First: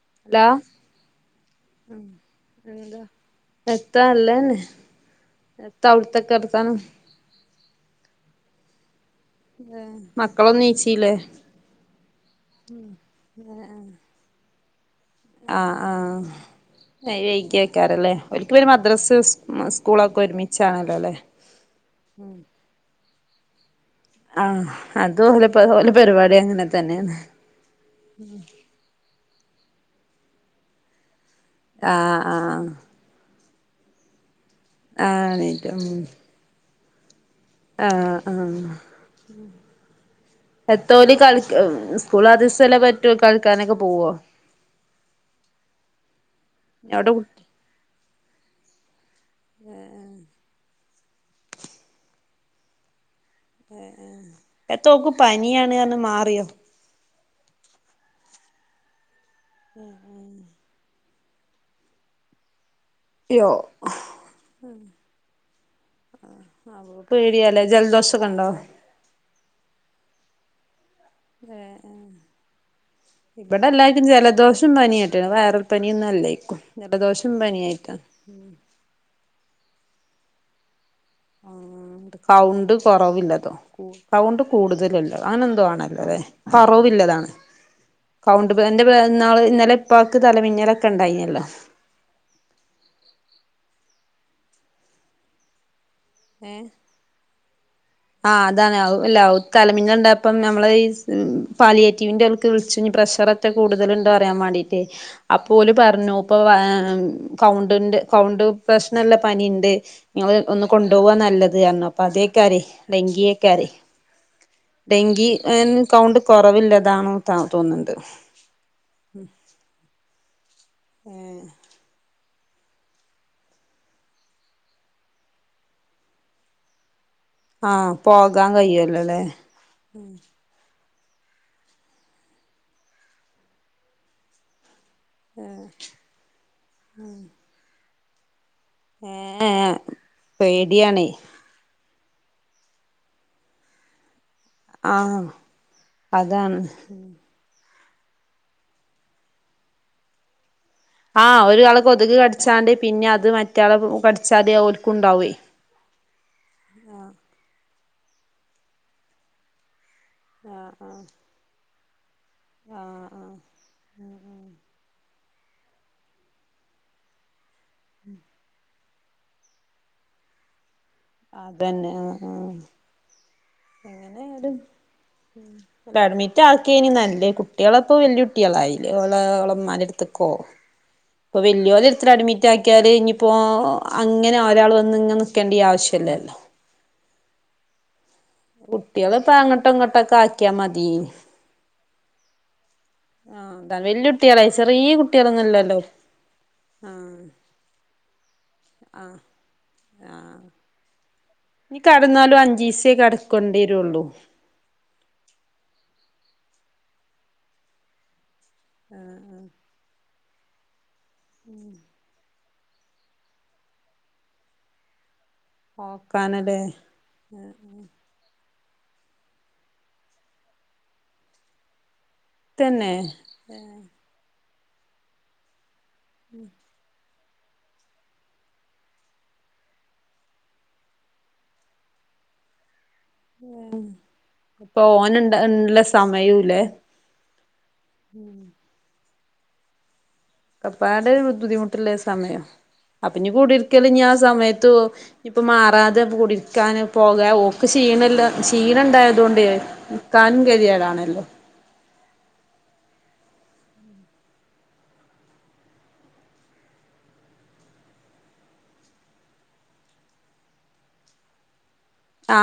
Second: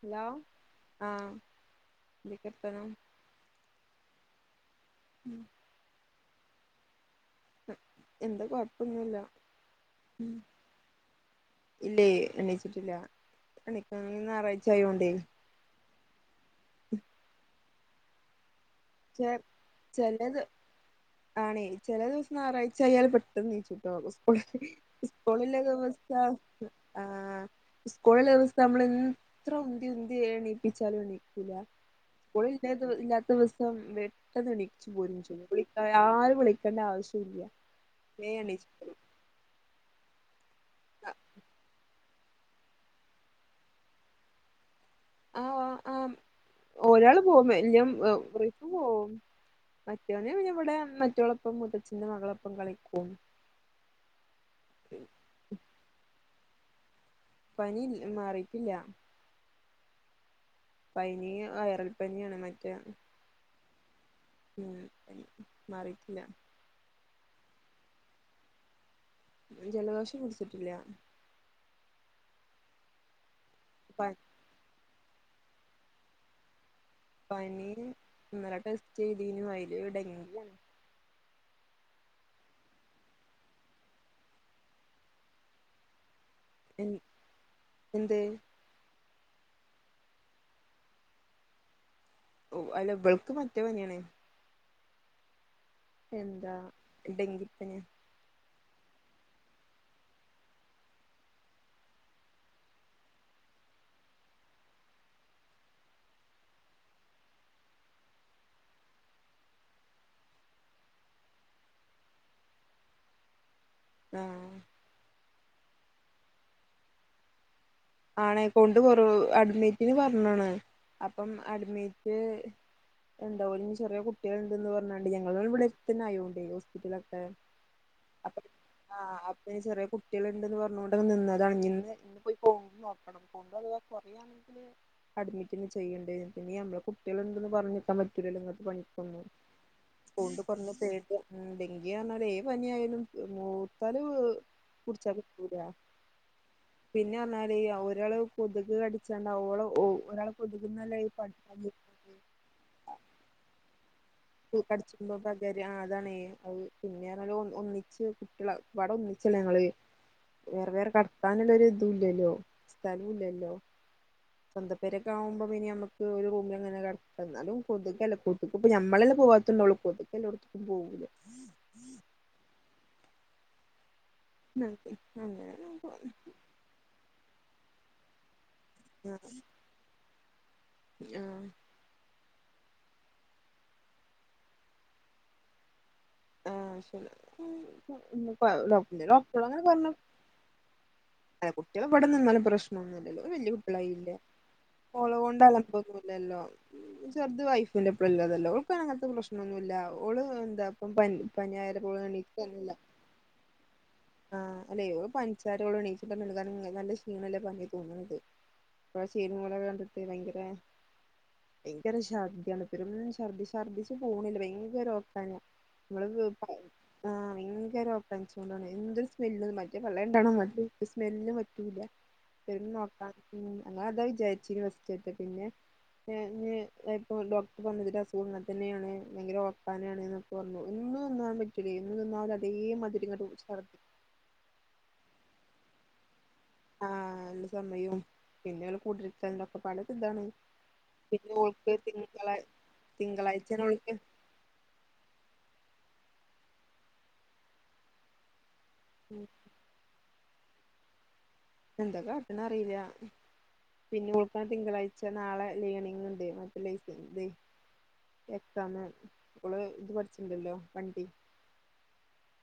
Hello ആ വിളിക്കട്ടെ ഞാൻ എത്രാ അല്ലേന്ന [unintelligible] എന്താവിടുത്ത വർത്താനം എന്താ കൊഴപ്പൊന്നുമില്ല മക്കളൊന്നും നീച്ചില്ലേ ഇല്ല അണയിച്ചിട്ടില്ലനക്ക അ ഞായറഴ്ച ആയോണ്ടേ ആ ആഹ എഴക്ക് വെക്കാറല്ലേ ഒൽക്ക് പിന്നെ മദ്രാസ് ചെ സ്കൂളൊക്കെ ചെലത് ഒരുമിച്ചാണല്ലോ ല്ലേ ആണേ ചെല ദിവസം ഞായറാഴ്ച അയാൽ പെട്ടെന്ന് നീചൂട്ടോ സ്കൂള ആഹ് അത് ഓലെ സ്കൂളില ഓലെ വ്യവസ്ഥ പരിപാടി അങ്ങനെ തന്നെയാണ് ആഹ് സ്കൂളിൽ വ്യവസ്ഥ നമ്മള് ൻ എത്ര ഉന്തി ഉന്തി എണീപ്പിച്ചാലും എണീ ക്കുല ആഹ് സ്കൂള് ആഹ് ഇല്ലേ ഇല്ലാത്ത ദിവസം പെട്ടെന്ന് എണീച്ചു പോരും ആഹ് ചെയ്യും വിളി എണീറ്റു ഉം ഓരെ വിളിക്കേണ്ട ആവശ്യല്ല ആഹ് ആഹ് എത്തോ ഒരു കൾ സ്കൂൾ ആ ദിവസല്ലേ പറ്റു കളിക്കാനൊക്കെ പോവോ ആഹ് ആഹ് അവിടെ ഒരാള് പോകും വല് റിഫു പോകും മറ്റവന് പിന്നെ ഇവിടെ മറ്റളൊപ്പം മുത്തച്ഛന്റെ മകളൊപ്പം കളിക്കും എത്തോക്ക് പനിയാണ് ർത്ത് മാറിയോ പനി മാറിക്കില്ല ഉം ഉം പനി വയറൽ പനിയാണ് മറ്റേ യോ ഉം മറിട്ടില്ല ആഹ് പേടിയാലേ ജലദോഷക്കെ ഇണ്ടോ ജലദോഷം പിടിച്ചിട്ടില്ല ഇവിടെല്ലാർക്കും പ ജലദോഷം പനിയ റ്റത് വയറൽ പനി ഒന്നും അല്ലായ്ക്കും പനി ഇന്നല്ലെ ടെസ്റ്റ് ചെയ്തിനു അയ്ല് ഡെങ്കിണ് ആഹ് ത് കൗണ്ട് കൊറവില്ലതോ കൗണ്ട് കൂടുതലല്ലോ അങ്ങനെന്തോ ആണല്ലോ ല്ലേ എൻ കൊറവില്ലതാണ് എന്ത് ക [unintelligible] ന്നാള് ഇന്നലെ ഇപ്പാക്ക് തലമിന്നലൊക്കെ ഉണ്ടായിനല്ലോ ഓ അല്ല വൾക്ക് മറ്റേ പനിയാണ് എന്താ ഏഹ് ഡെങ്കിപ്പനിയ ആഹ് അതാണ് [unintelligible] തല മിന്നലിണ്ടായപ്പോ നമ്മള് ഈ പാലിയേറ്റീവിന്റൊൽക്ക് വിളിച്ചിനി പ്രഷറ കൂടുതല് ഉണ്ടോറിയാൻ വേണ്ടീട്ട് അപ്പോലും പറഞ്ഞു ഇപ്പൊ കൗണ്ട്ന്റെ കൗണ്ട് പ്രശ്നല്ല പനിയിണ്ട് ങ്ങള് ഒന്ന് കൊണ്ടുപോവാ നല്ലത് കാരണ അപ്പതേക്കെയാരെ ഡങ്കിയെക്കാരെ ആഹ് ഡെങ്കി ങ് കൗണ്ട് കൊറവില്ലതാണോ ത തോന്ന്ണ്ട് ആണേ കൊണ്ട് കൊറവ് അഡ്മിറ്റിന് പറഞ്ഞ്ണ് അപ്പം അഡ്മിറ്റ് ഉണ്ടൊന്ന് ചെറിയ കുട്ടയൾണ്ടെന്ന് പറഞ്ഞാണ്ട് ഞങ്ങൾ ഇവിടെ തന്നെ ആയോണ്ടേ ഹോസ്പിറ്റലൊക്കെ ആഹ് പോകാൻ ആഹ് കഴിയുവല്ലോല്ലേ അപ്പേ ചെറിയ കുട്ടികൾ ഇണ്ടന്ന് പറഞ്ഞോ നിന്നതാണ് ഇന്ന് ഇന്നിപ്പോ ഈ പോവുമ്പം നോക്കണം കൗണ്ട് അതവ കൊറയാണെങ്കില് അഡ്മിറ്റിന്ന് ചെയ്യേണ്ടേ പിന്നെ നമ്മള് കുട്ടികളുണ്ടെന്ന് പറഞ്ഞിക്കാൻ പറ്റൂല്ലല്ലോ നിങ്ങക്ക് പണി ഏഹ് സ്കൂണ്ട് കുറഞ്ഞ് പേടിയാണേ തേക്കാ മ്മ് ഡെങ്കി പറഞ്ഞാല് ഏത് പനിയായാലും മൂത്താല് കുടിച്ച ആഹ് [unintelligible] അതാണ് പിന്നാ [unintelligible] ഒരാള് കൊതുക് കടിച്ചാണ്ട് ഓള് ഒരാൾ കൊതുകിന്നലെ ഈ ആഹ് [unintelligible] ഒരാളെ കൊതുക് കടിച്ചാണ്ട് പിന്നെ അത് മറ്റാളെ കടിച്ചാതെ കടിച്ചുമ്പോ ഓൽക്കുണ്ടാവേ പകര അതാണ് അത് പിന്നെ ർഞ്ഞാല് ഒന്ന് ഒന്നിച്ച് കുട്ടികള ഒക്കപാടെ ഒന്നിച്ചല്ലേ ഞങ്ങള് വേറെ വേറെ ആഹ് കടത്താനുള്ളൊരു ഇതുല്ലല്ലോ ആഹ് സ്ഥലൂല്ലല്ലോ സ്വന്ത പെരക്കെ ആവുമ്പം പിനി ഞമ്മക്ക് ഒരു റൂമിൽങ്ങനെ കെട എന്നാലും കൊതുകല്ലേ കൊതുകിപ്പ ഞമ്മളല്ലേ പോവാത്തുണ്ടള്ളൂ കൊതുക്കെല്ലോട്ത്ത്ക്കും പോവൂല്ലേ അതന്നെ ആഹ് ആഹ് എങ്ങനെയായിലും അങ്ങനെ അഡ്മിറ്റ് റ്റാക്കെയിനി നല്ലേ കുട്ടികളെപ്പൊ വല്യ കുട്ടിക്കാളയില്ലേ ഓളെ ഓളെമ്മാൻ്റെട്ത്ത്ക്കോ ഇപ്പൊ ആഹ് വല്യല് എത്ര അഡ് റ്റാക്കിയാൽ ഇനിയിപ്പോ അങ്ങനെ ഒരാൾ വന്നിങ്ങ് നിക്കേണ്ടിയ ആവശ്യല്ലല്ലോ ആഹ് അശരി കുട്ടികളിപ്പ അങ്ങോട്ടയിങ്ങോട്ടൊക്കെ ആക്കിയാ മതി അല്ല കുട്ടികളിവിടെന്നിന്നാലും പ്രശ്നൊന്നുയില്ലല്ലോ അവര് വല്യ ആഹ് അതാണ് വല്യ കുട്ടികളായില്ലേ കുട്ടികളായി ചെറിയ കുട്ടികളൊന്നുല്ലല്ലോ [unintelligible] ഇല്ലല്ലോ ആഹ് ചെറുത് വൈഫിന്റെ [unintelligible] ഇപ്പങ്ങനത്തെ ആഹ് പ്രശ്നൊന്നുയില്ല ഓള് ആഹ് എന്താ ഇപ്പം പനി പനിയായാല് [unintelligible] കൊണ്ടിരുള്ളൂ ആ അല്ലേ ഇവൻ പനിച്ചാലും ഇവള് ഇണ്ണിച്ചിട്ടല്ലേയുള്ളൂ കാരണം നല്ല ക്ഷീണല്ല [unintelligible] ഇപ്പ [unintelligible] ഭയങ്കര ഭയങ്കര ശർദ്ദിയാണ് ഇപ്പയിരുന്ന് ശർദി ശർദ്ദിച്ച് പോണില്ല ഭയങ്കര ഓക്കാനം ഓക്കാനല്ലേ [unintelligible] ആ ഭയങ്കര [unintelligible] എന്തൊരു സ്മെല്ല് മറ്റേ [unintelligible] സ്മെല്ല് പറ്റൂല്ല തന്നെ നോക്കാം മ്മ് ഞങ്ങളത വിചാരിച്ച [unintelligible] പിന്നെ ദായിപ്പൊ ഡോക്ടർ പറഞ്ഞതിന്റെ അസുഖം അങ്ങനെത്തന്നെയാണ് ഭയങ്കര ഓക്കാനാണെന്ന് [unintelligible] [unintelligible] അതേ മധുരിങ്ങാട്ട് [unintelligible] ഇപ്പോനുണ്ടയില്ല സമയുയില്ലെ ആ നല്ല സമയവും പിന്നെ അവള് [unintelligible] പലതിതാണ് ആപ്പാട് ബുദ്ധിമുട്ടുള്ള സമയം അപ്പിന്നി തിങ്കളാഴ്ചയാണ് കൂടിരിക്കല് ഓൾക്ക് ഇനി ആ സമയത്തു ഇപ്പൊ മാറാതെ കുടിരിക്കാാന് പോകാ ഒക്കെ ക്ഷീണല്ല ക്ഷീണ ഉണ്ടായതുക കൊണ്ടേ ക്കാനും കെതിയേടാണല്ലോ എന്താ കാട്ടണേ അറിയില്ല പിന്നെ ഓൾക്കാ തിങ്കളാഴ്ച നാളെ ലേണിംഗ്യിണ്ട് മറ്റേ [unintelligible] എക്സാമ് ഇവള് ഇത് പഠിച്ചിണ്ടല്ലോ വണ്ടി ആ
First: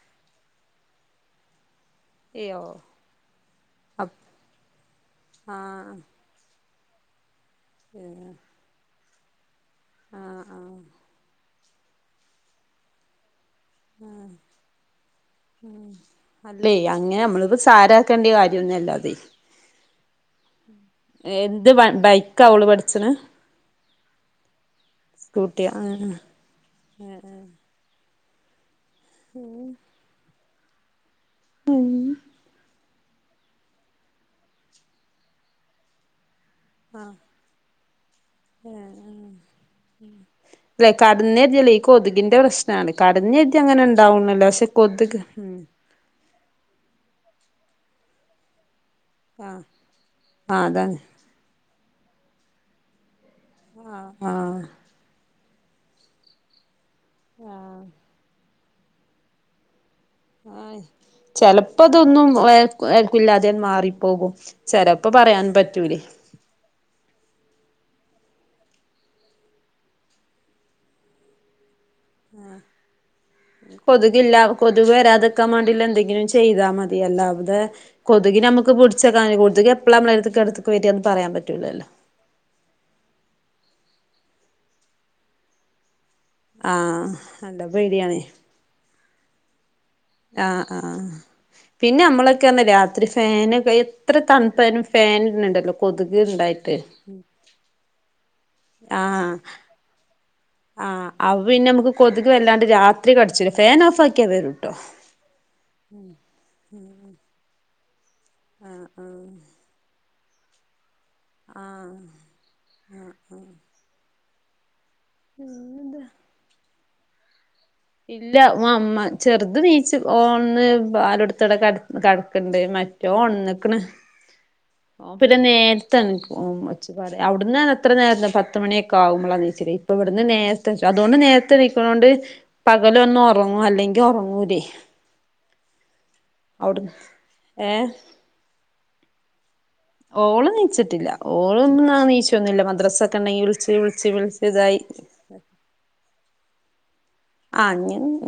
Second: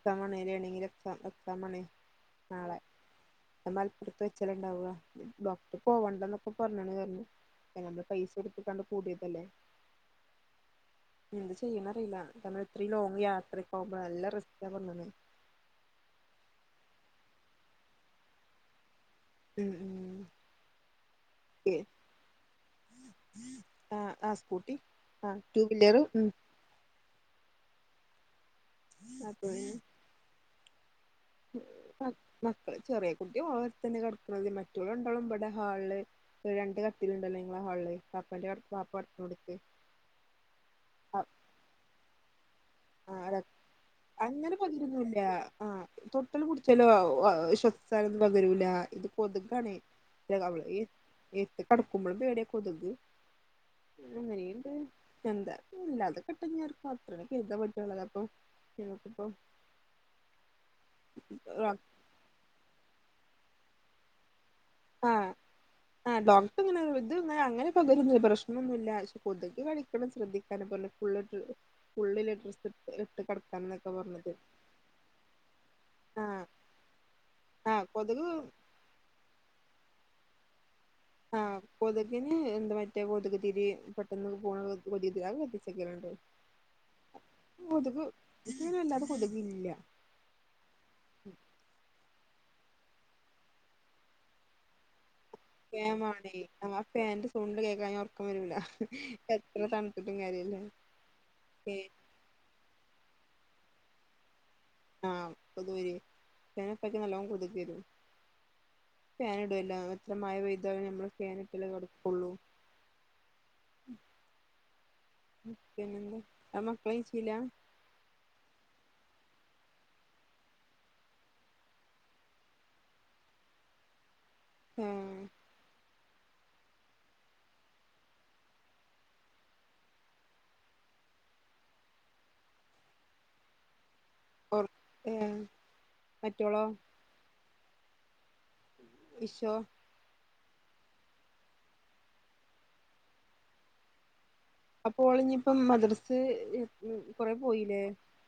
[unintelligible] എയോ നാളെ അത് മലപ്പുറത്ത് വെച്ചാലുണ്ടാവുവ ഡോക്ടർ ആഹ് പോവണ്ടന്നൊക്കെ പറഞ്ഞാണ് [unintelligible] നമ്മള് പൈസ എടുത്ത് കണ്ട് കൂടിയതല്ലേ ആഹ ആഹ എന്ത് ചെയ്യണറിയില്ല നമ്മൾ ഇത്രയും ലോങ് യാത്രക്ക്കുമ്പോ നല്ല റിസ്ക്കാ [unintelligible] അല്ലേ അങ്ങനെ നമ്മളിപ്പോ സാരക്കേണ്ട കാര്യൊന്നല്ല അതെ ഉം ഉം എന്ത് [unintelligible] ബൈക്കാ ഓള് പഠിച്ചണ് ആ ആഹ സ്കൂട്ടി ആഹ ടൂ വീലർ ഉ ആഹ ആ അതെ മക്കള് ചെറിയ കുട്ടിയ ഓലടുത്തു തന്നെ കടക്കണുന്നത് മറ്റുള്ളളുണ്ടോളും ഇവിടെ ഹാളില് രണ്ട് കത്തിൽുണ്ടല്ലോ നിങ്ങളെ ഹാളിൽ പപ്പൻ്റെ പാപ്പ പുത്ത കൊടുത്ത് [unintelligible] ഈ കൊതുകിന്റെ പ്രശ്നം [unintelligible] അങ്ങനെണ്ടാവണല്ലോ പക്ഷെ കൊതുക് ഉ തൊട്ടൽ കുടിച്ചാലോ ശ്വസിചാലും പകരൂല ഇത് ആഹ് ആഹ് [unintelligible] അതാണ് ഏത്ത് കടക്കുമ്പോഴും പേടിയ കൊതുക് ആഹ് ആഹ് അങ്ങനെയണ്ട് എന്താാത കെട്ട ർക്ക അത്ര കരുതാ ആഹ് പറ്റുള്ളത് അപ്പൊ [unintelligible] ആ ചെിലപ്പോ അതൊന്നുംഏൽക്കുള്ള മാറിപ്പോകും ചെലപ്പോ ആഹ പറയാൻ പറ്റൂലേ ആ ഡോക് നെ ഇത്ങ്ങനെ അങ്ങനെ പകര പ്രശ്നൊന്നുമില്ല പക്ഷെ കൊതുക്ി കളിക്കണം ശ്രദ്ധിക്കാനലെ [unintelligible] പറഞ്ഞത് കൊതുക്ില്ല കൊതുക് വരാതക്കാൻ വേണ്ടി എന്തെങ്കിലും ആഹ് ചെയ്താ മതി ആഹ് കൊതുക് [unintelligible] ആഹ പറ്റൂലല്ലോ പോത എന്താ മറ്റേ കൊതുക് തിരി പെട്ടെന്ന് പോണ കൊത [unintelligible] ആഹ എന്താ പേടിയണേ ഇങ്ങനെ അല്ലാതെ കൊടുവില്ല ആഹ ആഹ പിന്നെ നമ്മളൊക്കെന്നാ രാത്രി ഫാനൊക്കെ എത്ര തണുപ്പാ നും ഫാനിടും ഫ മാണാ ടി ഫാന്റെ സൗണ്ട് കേക്കാഞ്ഞാ ഉറക്കം വരൂല ആഹ് എത്ര തണു ത്തി ട്ടും കാര്യല്ല ആഹ് അത് പിന്നെ ഫാൻ നമുക്ക് കൊതുക് വല്ലാണ്ട് രാത്രി കടിച്ച് ഫാൻ ഓഫ് ആക്കിയാ വരൂട്ടോ ആഹ കൊ തുവരി ഫാൻ ഓഫാക്കിയ പ് നല്ലോണം കൊതുക്കരും ആഹ് ആഹ് ഫാനിടല്ല അത്ര മഴ പൈ താലേ നമ്മൾ ഫാനിട്ടല്ലേ കെ ആഹ് ടുകുള്ളൂ അമ്മക്ക ലെയ് ചില്ല ഇല്ല അമ്മ ചെറുത് നീച്ച് ഓന്ന് പാലടുത്തടെ കട കടക്കണ്ട്മ റ്റൊ ണണ്ണിക്കണ് ഓ ഏഹ് പിന്നെ നേ ഒച്ചപാട് അവിന്ന് അത്ര നേരം പത്ത് മണിയൊക്കെ ആകുമ്പോളാണ് നമ്മലെണീച്ചല് ഇപ്പ ഇവിടുന്ന് നേ അതുകൊണ്ട് നേരത്തെണി ക്കുന്നോണ്ട് പകലൊന്ന് ഉറങ്ങും അല്ലെങ്കിൽ ഉറങ്ങ ങ്ങൂ ലി ഒർ ഏഹ് മറ്റോളോ അവിടുന്ന് ഏഹ ഈ്ർ ഓളെ നീച്ചിട്ടില്ല ഓളൊന്നും നീച്ചൊന്നുമില്ല മദ്രസൊ ക്കെ ഉണ്ടെങ്കിൽ വിളിച്ച് വിളിച്ച് വിളി അപ്പോളി ന്നി ഇപ്പം മദ്രസെ കുറെപോ ആ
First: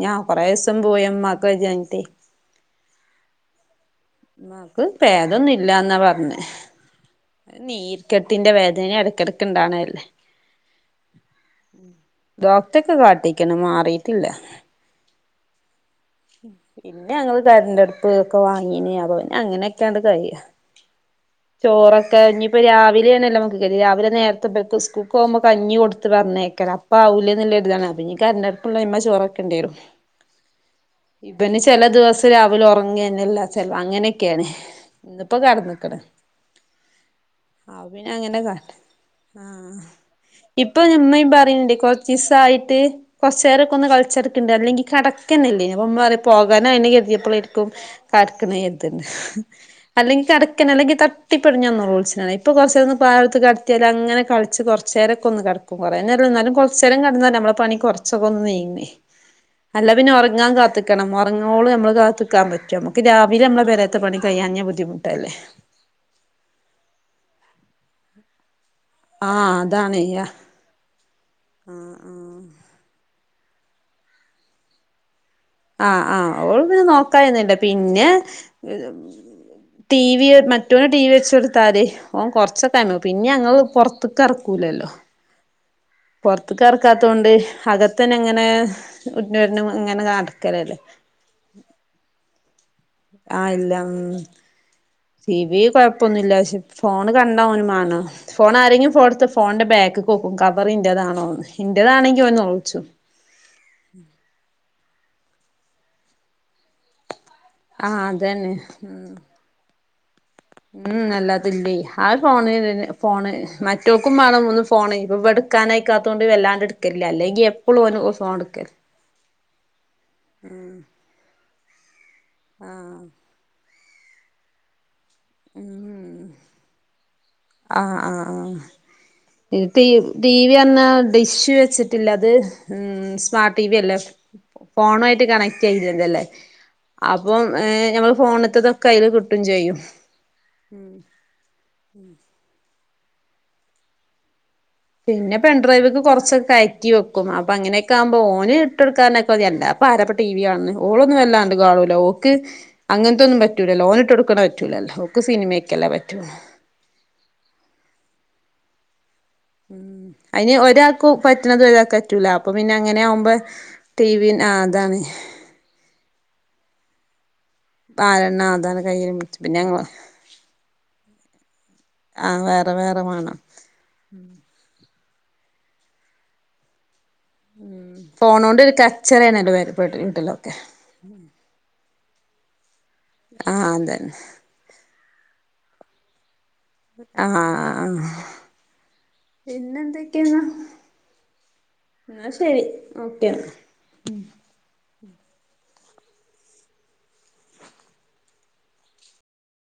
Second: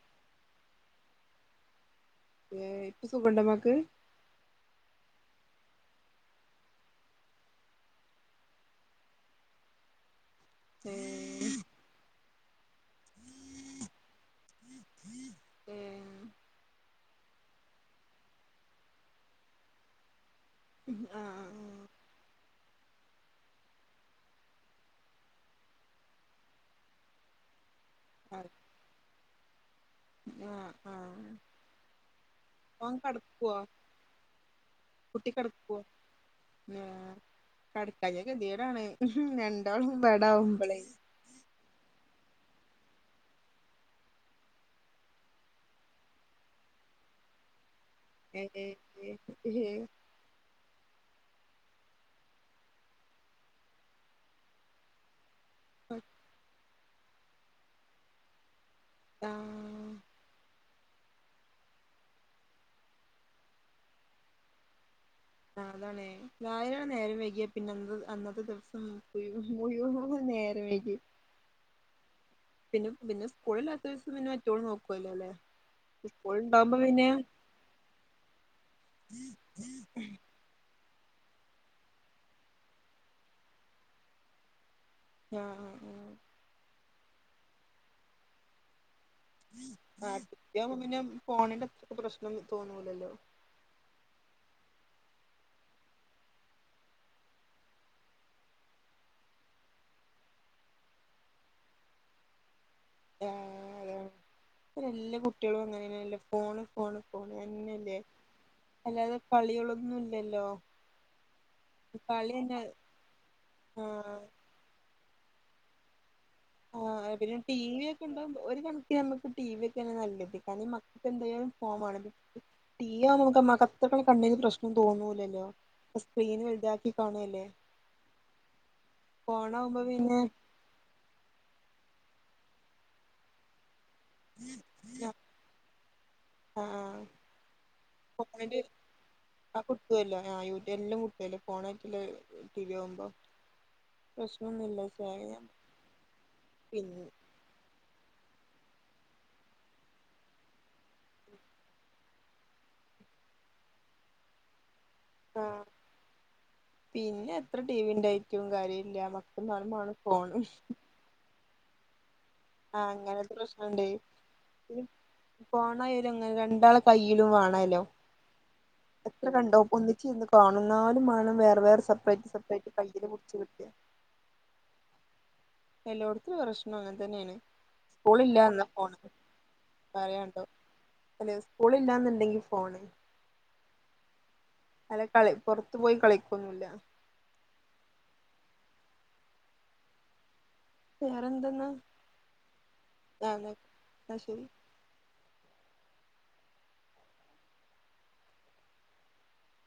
ഞാൻ കുറേ ദിവസം പോയ്മ്മാക്ക് വയ്യാഞ്ഞിട്ട് ഏ ഇപ്പൊ സുഖണ്ടമാക്ക് മ്മാ ക്ക് ഭേദൊന്നും ഇല്ലാ ന്നാ പറഞ്ഞേ നീർ ക്കെട്ടിന്റെ വേദന ഇടക്കിടക്ക ഇണ്ടാവണല്ലേ ഏഹ് ഡോക്ടൊട്ടെ കാട്ടിക്ക് ണ് മാറിട്ടില്ല മം പിന്നെ ഞങ്ങള്കരണ്ടടുപ്പ് ഒക്കെ വാങ്ങീന് അപ്പ പിന്നെ അങ്ങനെയൊക്കെയങ്ങ് കഴിയ ആഹ് ചോറൊക്കെ ഇനി ഇപ്പ രാവിലെയാ ണല്ലോ നമുക്ക്റി രാവിലെ നേരത്തെ സ്കൂക്ക് പോകുമ്പോക്ക് കഞ്ഞി കൊടുത്ത് പറഞ്ഞേക്കലാ പാവല്ലേ നല്ല ഇതാണ് അപ്പ ഇനി കരണ്ട ടുപ്പുള്ളഇ മ്മ ചോറൊക്കേ ണ്ടിവരും ആഹ ആഹ ഇപ്പന്ന ചില ദിവസം രാവിലെ ഉറങ്ങെ ന്നല്ല കെടക്കോ ചെ ല അങ്ങനെക്കെയാണ് ഇന്നിപ്പോ കടന്നക്കണ് ആ കടക്കാ അങ്ങനെ കാ ഗതിയേ ടാണ് ആഹ് രണ്ടോളും മ്പേടാവുമ്പളേ ചിസ്സ ആയിട്ട് കൊറചേരൊക്കെ ഒന്ന് കളിച്ചെടുക്കണ്ടണ്ട് അല്ലെങ്കി കിക്കന്നല്ലേനു അപ്പ ഉമ്മ പറയും പോകാനായെന്ന് കരുതിയപ്പോളായിരിക്കും കെ ഏഹ് ടക്കണതിണ്ട് ഏഹ് അല്ലെങ്കിൽ കെ അല്ലെങ്കി തട്ടിപ്പിടിഞ്ഞ റൾസിന ഇപ്പ കുറച്ചന്ന് പാല് കൊടുത്ത് കടത്തിയാല് അങ്ങനെ കളിച്ച് കുറച്ച് കുറച്ചേരക്ക ഒന്ന് കിടക്കും കുറേനേര ല്ല എന്നാലും കുറ ച്ചേരം കിന്നാലല്ല നമ്മള പണി കുറച്ചൊ ഒന്ന് നീങ്ങേ ആ അല്ല പിന്നെ ഉറങ്ങാൻ കത്തിൽക്കണം മറങ്ങോളം നമ്മൾ കാത്ത്ൽക്കാൻ പറ്റോ നമുക്ക് രാവിലെ നമ്മെ പെരേത്തെ പണി കഴിയാഞ്ഞാൽ ബുദ്ധിമുട്ടല്ലേ നതാണേ നാ യിരണ നേരം വൈകിയ പിന്നെ അന്നത്തെ ദിവസം ആഹ് മുഴുവവും നേരവയ്കി ആ ഹ് ആഹ് പിന്നെ പിന്നെ സ്കൂളില്ലാത്ത ദിവസം പിന്നെ മറ്റോള് നോക്കുവല്ലേ ല്ലേ ആഹ് ആഹ ഓള് പിന്നെ നോക്കാനൊന്നില്ല പിന്നെ ടീവി യോ ഇവന് ന് ടി വി വെച്ചൊടുത്താ തി ഓൻ കുറച്ചെ കാണു പിന്നെ ഞങ്ങൾ പുറത്തെ ക്ക് ഇറക്കൂലല്ലോ ആഹ് ആ ആ പൊറ റത്ത് ക്കെ റക്കാത്തോ ണ്ട് അകത്തന്നെ ഇങ്ങനെ ഉരുണ്ട് രുണ്ട് ഇങ്ങനെന ടക്കലല്ലേ ആഹ് പിന്നെ ഫോണിന്റെ അത്രൊക്ക് ക്കെ പ്രശ്നം തോന്നൂലല്ലോ ആ ഇല്ല ടി വി കൊഴപ്പൊന്നി ല്ല പക്ഷെ ഫോണ് കണ്ട ഓന് മേണം ഫോൺ ആരെങ്കി ഫോൺട്ത്ത ഫോൺന്റെ ബാക്കികൊക്കും കവറ് ഇന്റേതാണോന്ന്, ഇന്റേതാണെങ്കിൽ ഓൻ ന്നോൽച്ചും. ഏ പ്പ ഏല്ലാ കുട്ടീളും അങ്ങനെന്നെല്ലേ ഫോണ് ഫോണ് പോണന്നെയല്ലേ ആഹ് അതന്നെ അല്ലാതെ കളിയാളൊന്നും ഇല്ലല്ലോ. ഉം അല്ലാത്തില്ലേ ആ കളി ഫോണ് തന്നെ ഫോണ് മറ്റൊൾക്കും ആഹ് മാണം ഒന്ന് ഫോണ് ഇവട്ക്കാനായക്കാതൊണ്ട് വല്ലാണ്ട് ട്ക്കലില്ല അല്ലെങ്കി എപ്പളും ഓന് ഫോൺ എടുക്കല് ഞമ്മക്ക് ടി. വി ഒക്കെന് നല്ലത് കാരണം മക്കക്ക് എന്താലും ഫോം മാണം ടി. വി ആഹ് [unintelligible] [unintelligible] കണ്ണിന് പ്രശ്നം തോന്നൂലല്ലോ സ്ക്രീന് വൽതാക്കി കാണ്ല്ലേ. ആഹ്‌ ആ ആ [unintelligible] തീ പിന്നെ [unintelligible] ഡിഷ് വെച്ചിട്ടില്ല അത് ഹമ് സ്മാർട്ട് ടി. വി അല്ലേ ഫോണായിട്ട് കണക്ട് ചെയ് [unintelligible] അല്ലേ. ആഹ് അപ്പം ഞമ്മള് ഫോണില് ഫോണ്ത്തതൊക്കെ അയില് കിട്ടും ചെയ്യും. ഫോണക്കില് രിയാകുമ്പോ പ്രശ്നൊന്നുല്ല. പക്ഷെ പിന്നെ പെൺഡ്രൈവ്ക്ക് കൊറച്ചൊക്കെ കയറ്റി പിന്നെ വെക്കും അപ്പൊ അങ്ങനേ ക്കാവും മ്പോ ഓന് ഇട്ടെടുക്കാനക്കെ മതി എല്ലാപ്പ ആരപ്പ ടി. വി കാൻണ് ഓളൊന്നു വല്ലാണ്ട് കാണൂല ഓക്ക് അങ്ങൻത്തൊന്നും പറ്റൂലല്ലൊ ഓന് ട്ടൊടുക്ക്ന പറ്റൂലല്ലോ ഓക്ക് ആഹ് സിനിമയ്ക്കല്ലേ പറ്റൂ പിന്നെ എത്ര ടി വിന്റായ്റ്റും കാര്യഇല്ല ഉം അയിനി ഒരാ ക്കു പറ്റ്ണത് ഒരാക്കറ്റൂല അപ്പൊ പിന്നെ ആ അങ്ങനെ അങ്ങനത്തെ ആവുംമ്പോ ടി. വി ആഹ്‌ അതാണ്. പോണായാലും അങ്ങനെ രണ്ടാള കയ്യിലും വാണല്ലൊ. പാരണ്ണതാണ് എത്ര കണ്ടോ ഒന്നിച്ചിഇരുന്നു കാണും ന്നാലും വാണം വേറെ വേറെ അപ്പ് ആ സപ്പായിട്ട് വേറെ വേറെ കയ്യിൽ മുടിച്ചു വേണം കിട്ടിയ എല്ലോട്ത്തൊരു പ്രശനം അങ്ങൻ തന്നെയേണ്. സ്കൂള് ഇല്ല ഫോണോണ്ട് എന്നാ ഒരു പോണ കച്ചറയാണല്ലോ പറയണ്ടോ വീട്ടിലൊക്കെ അല്ലേ സ്ക്കൂള് ഇല്ലാന്ന്ണ്ടെങ്കി ഫോണ് ആഹ്‌ അതന്നെ. [unintelligible] പൊറത്തു പോയി കളിക്കൊന്നുല്ല ആഹ്‌, പിന്നെ എന്തൊക്കെയന്ന്? വേറെന്തെന്നാ ആഹ്‌ ശരി ആ ഓക്കെന്ന. എന്നാ ശരി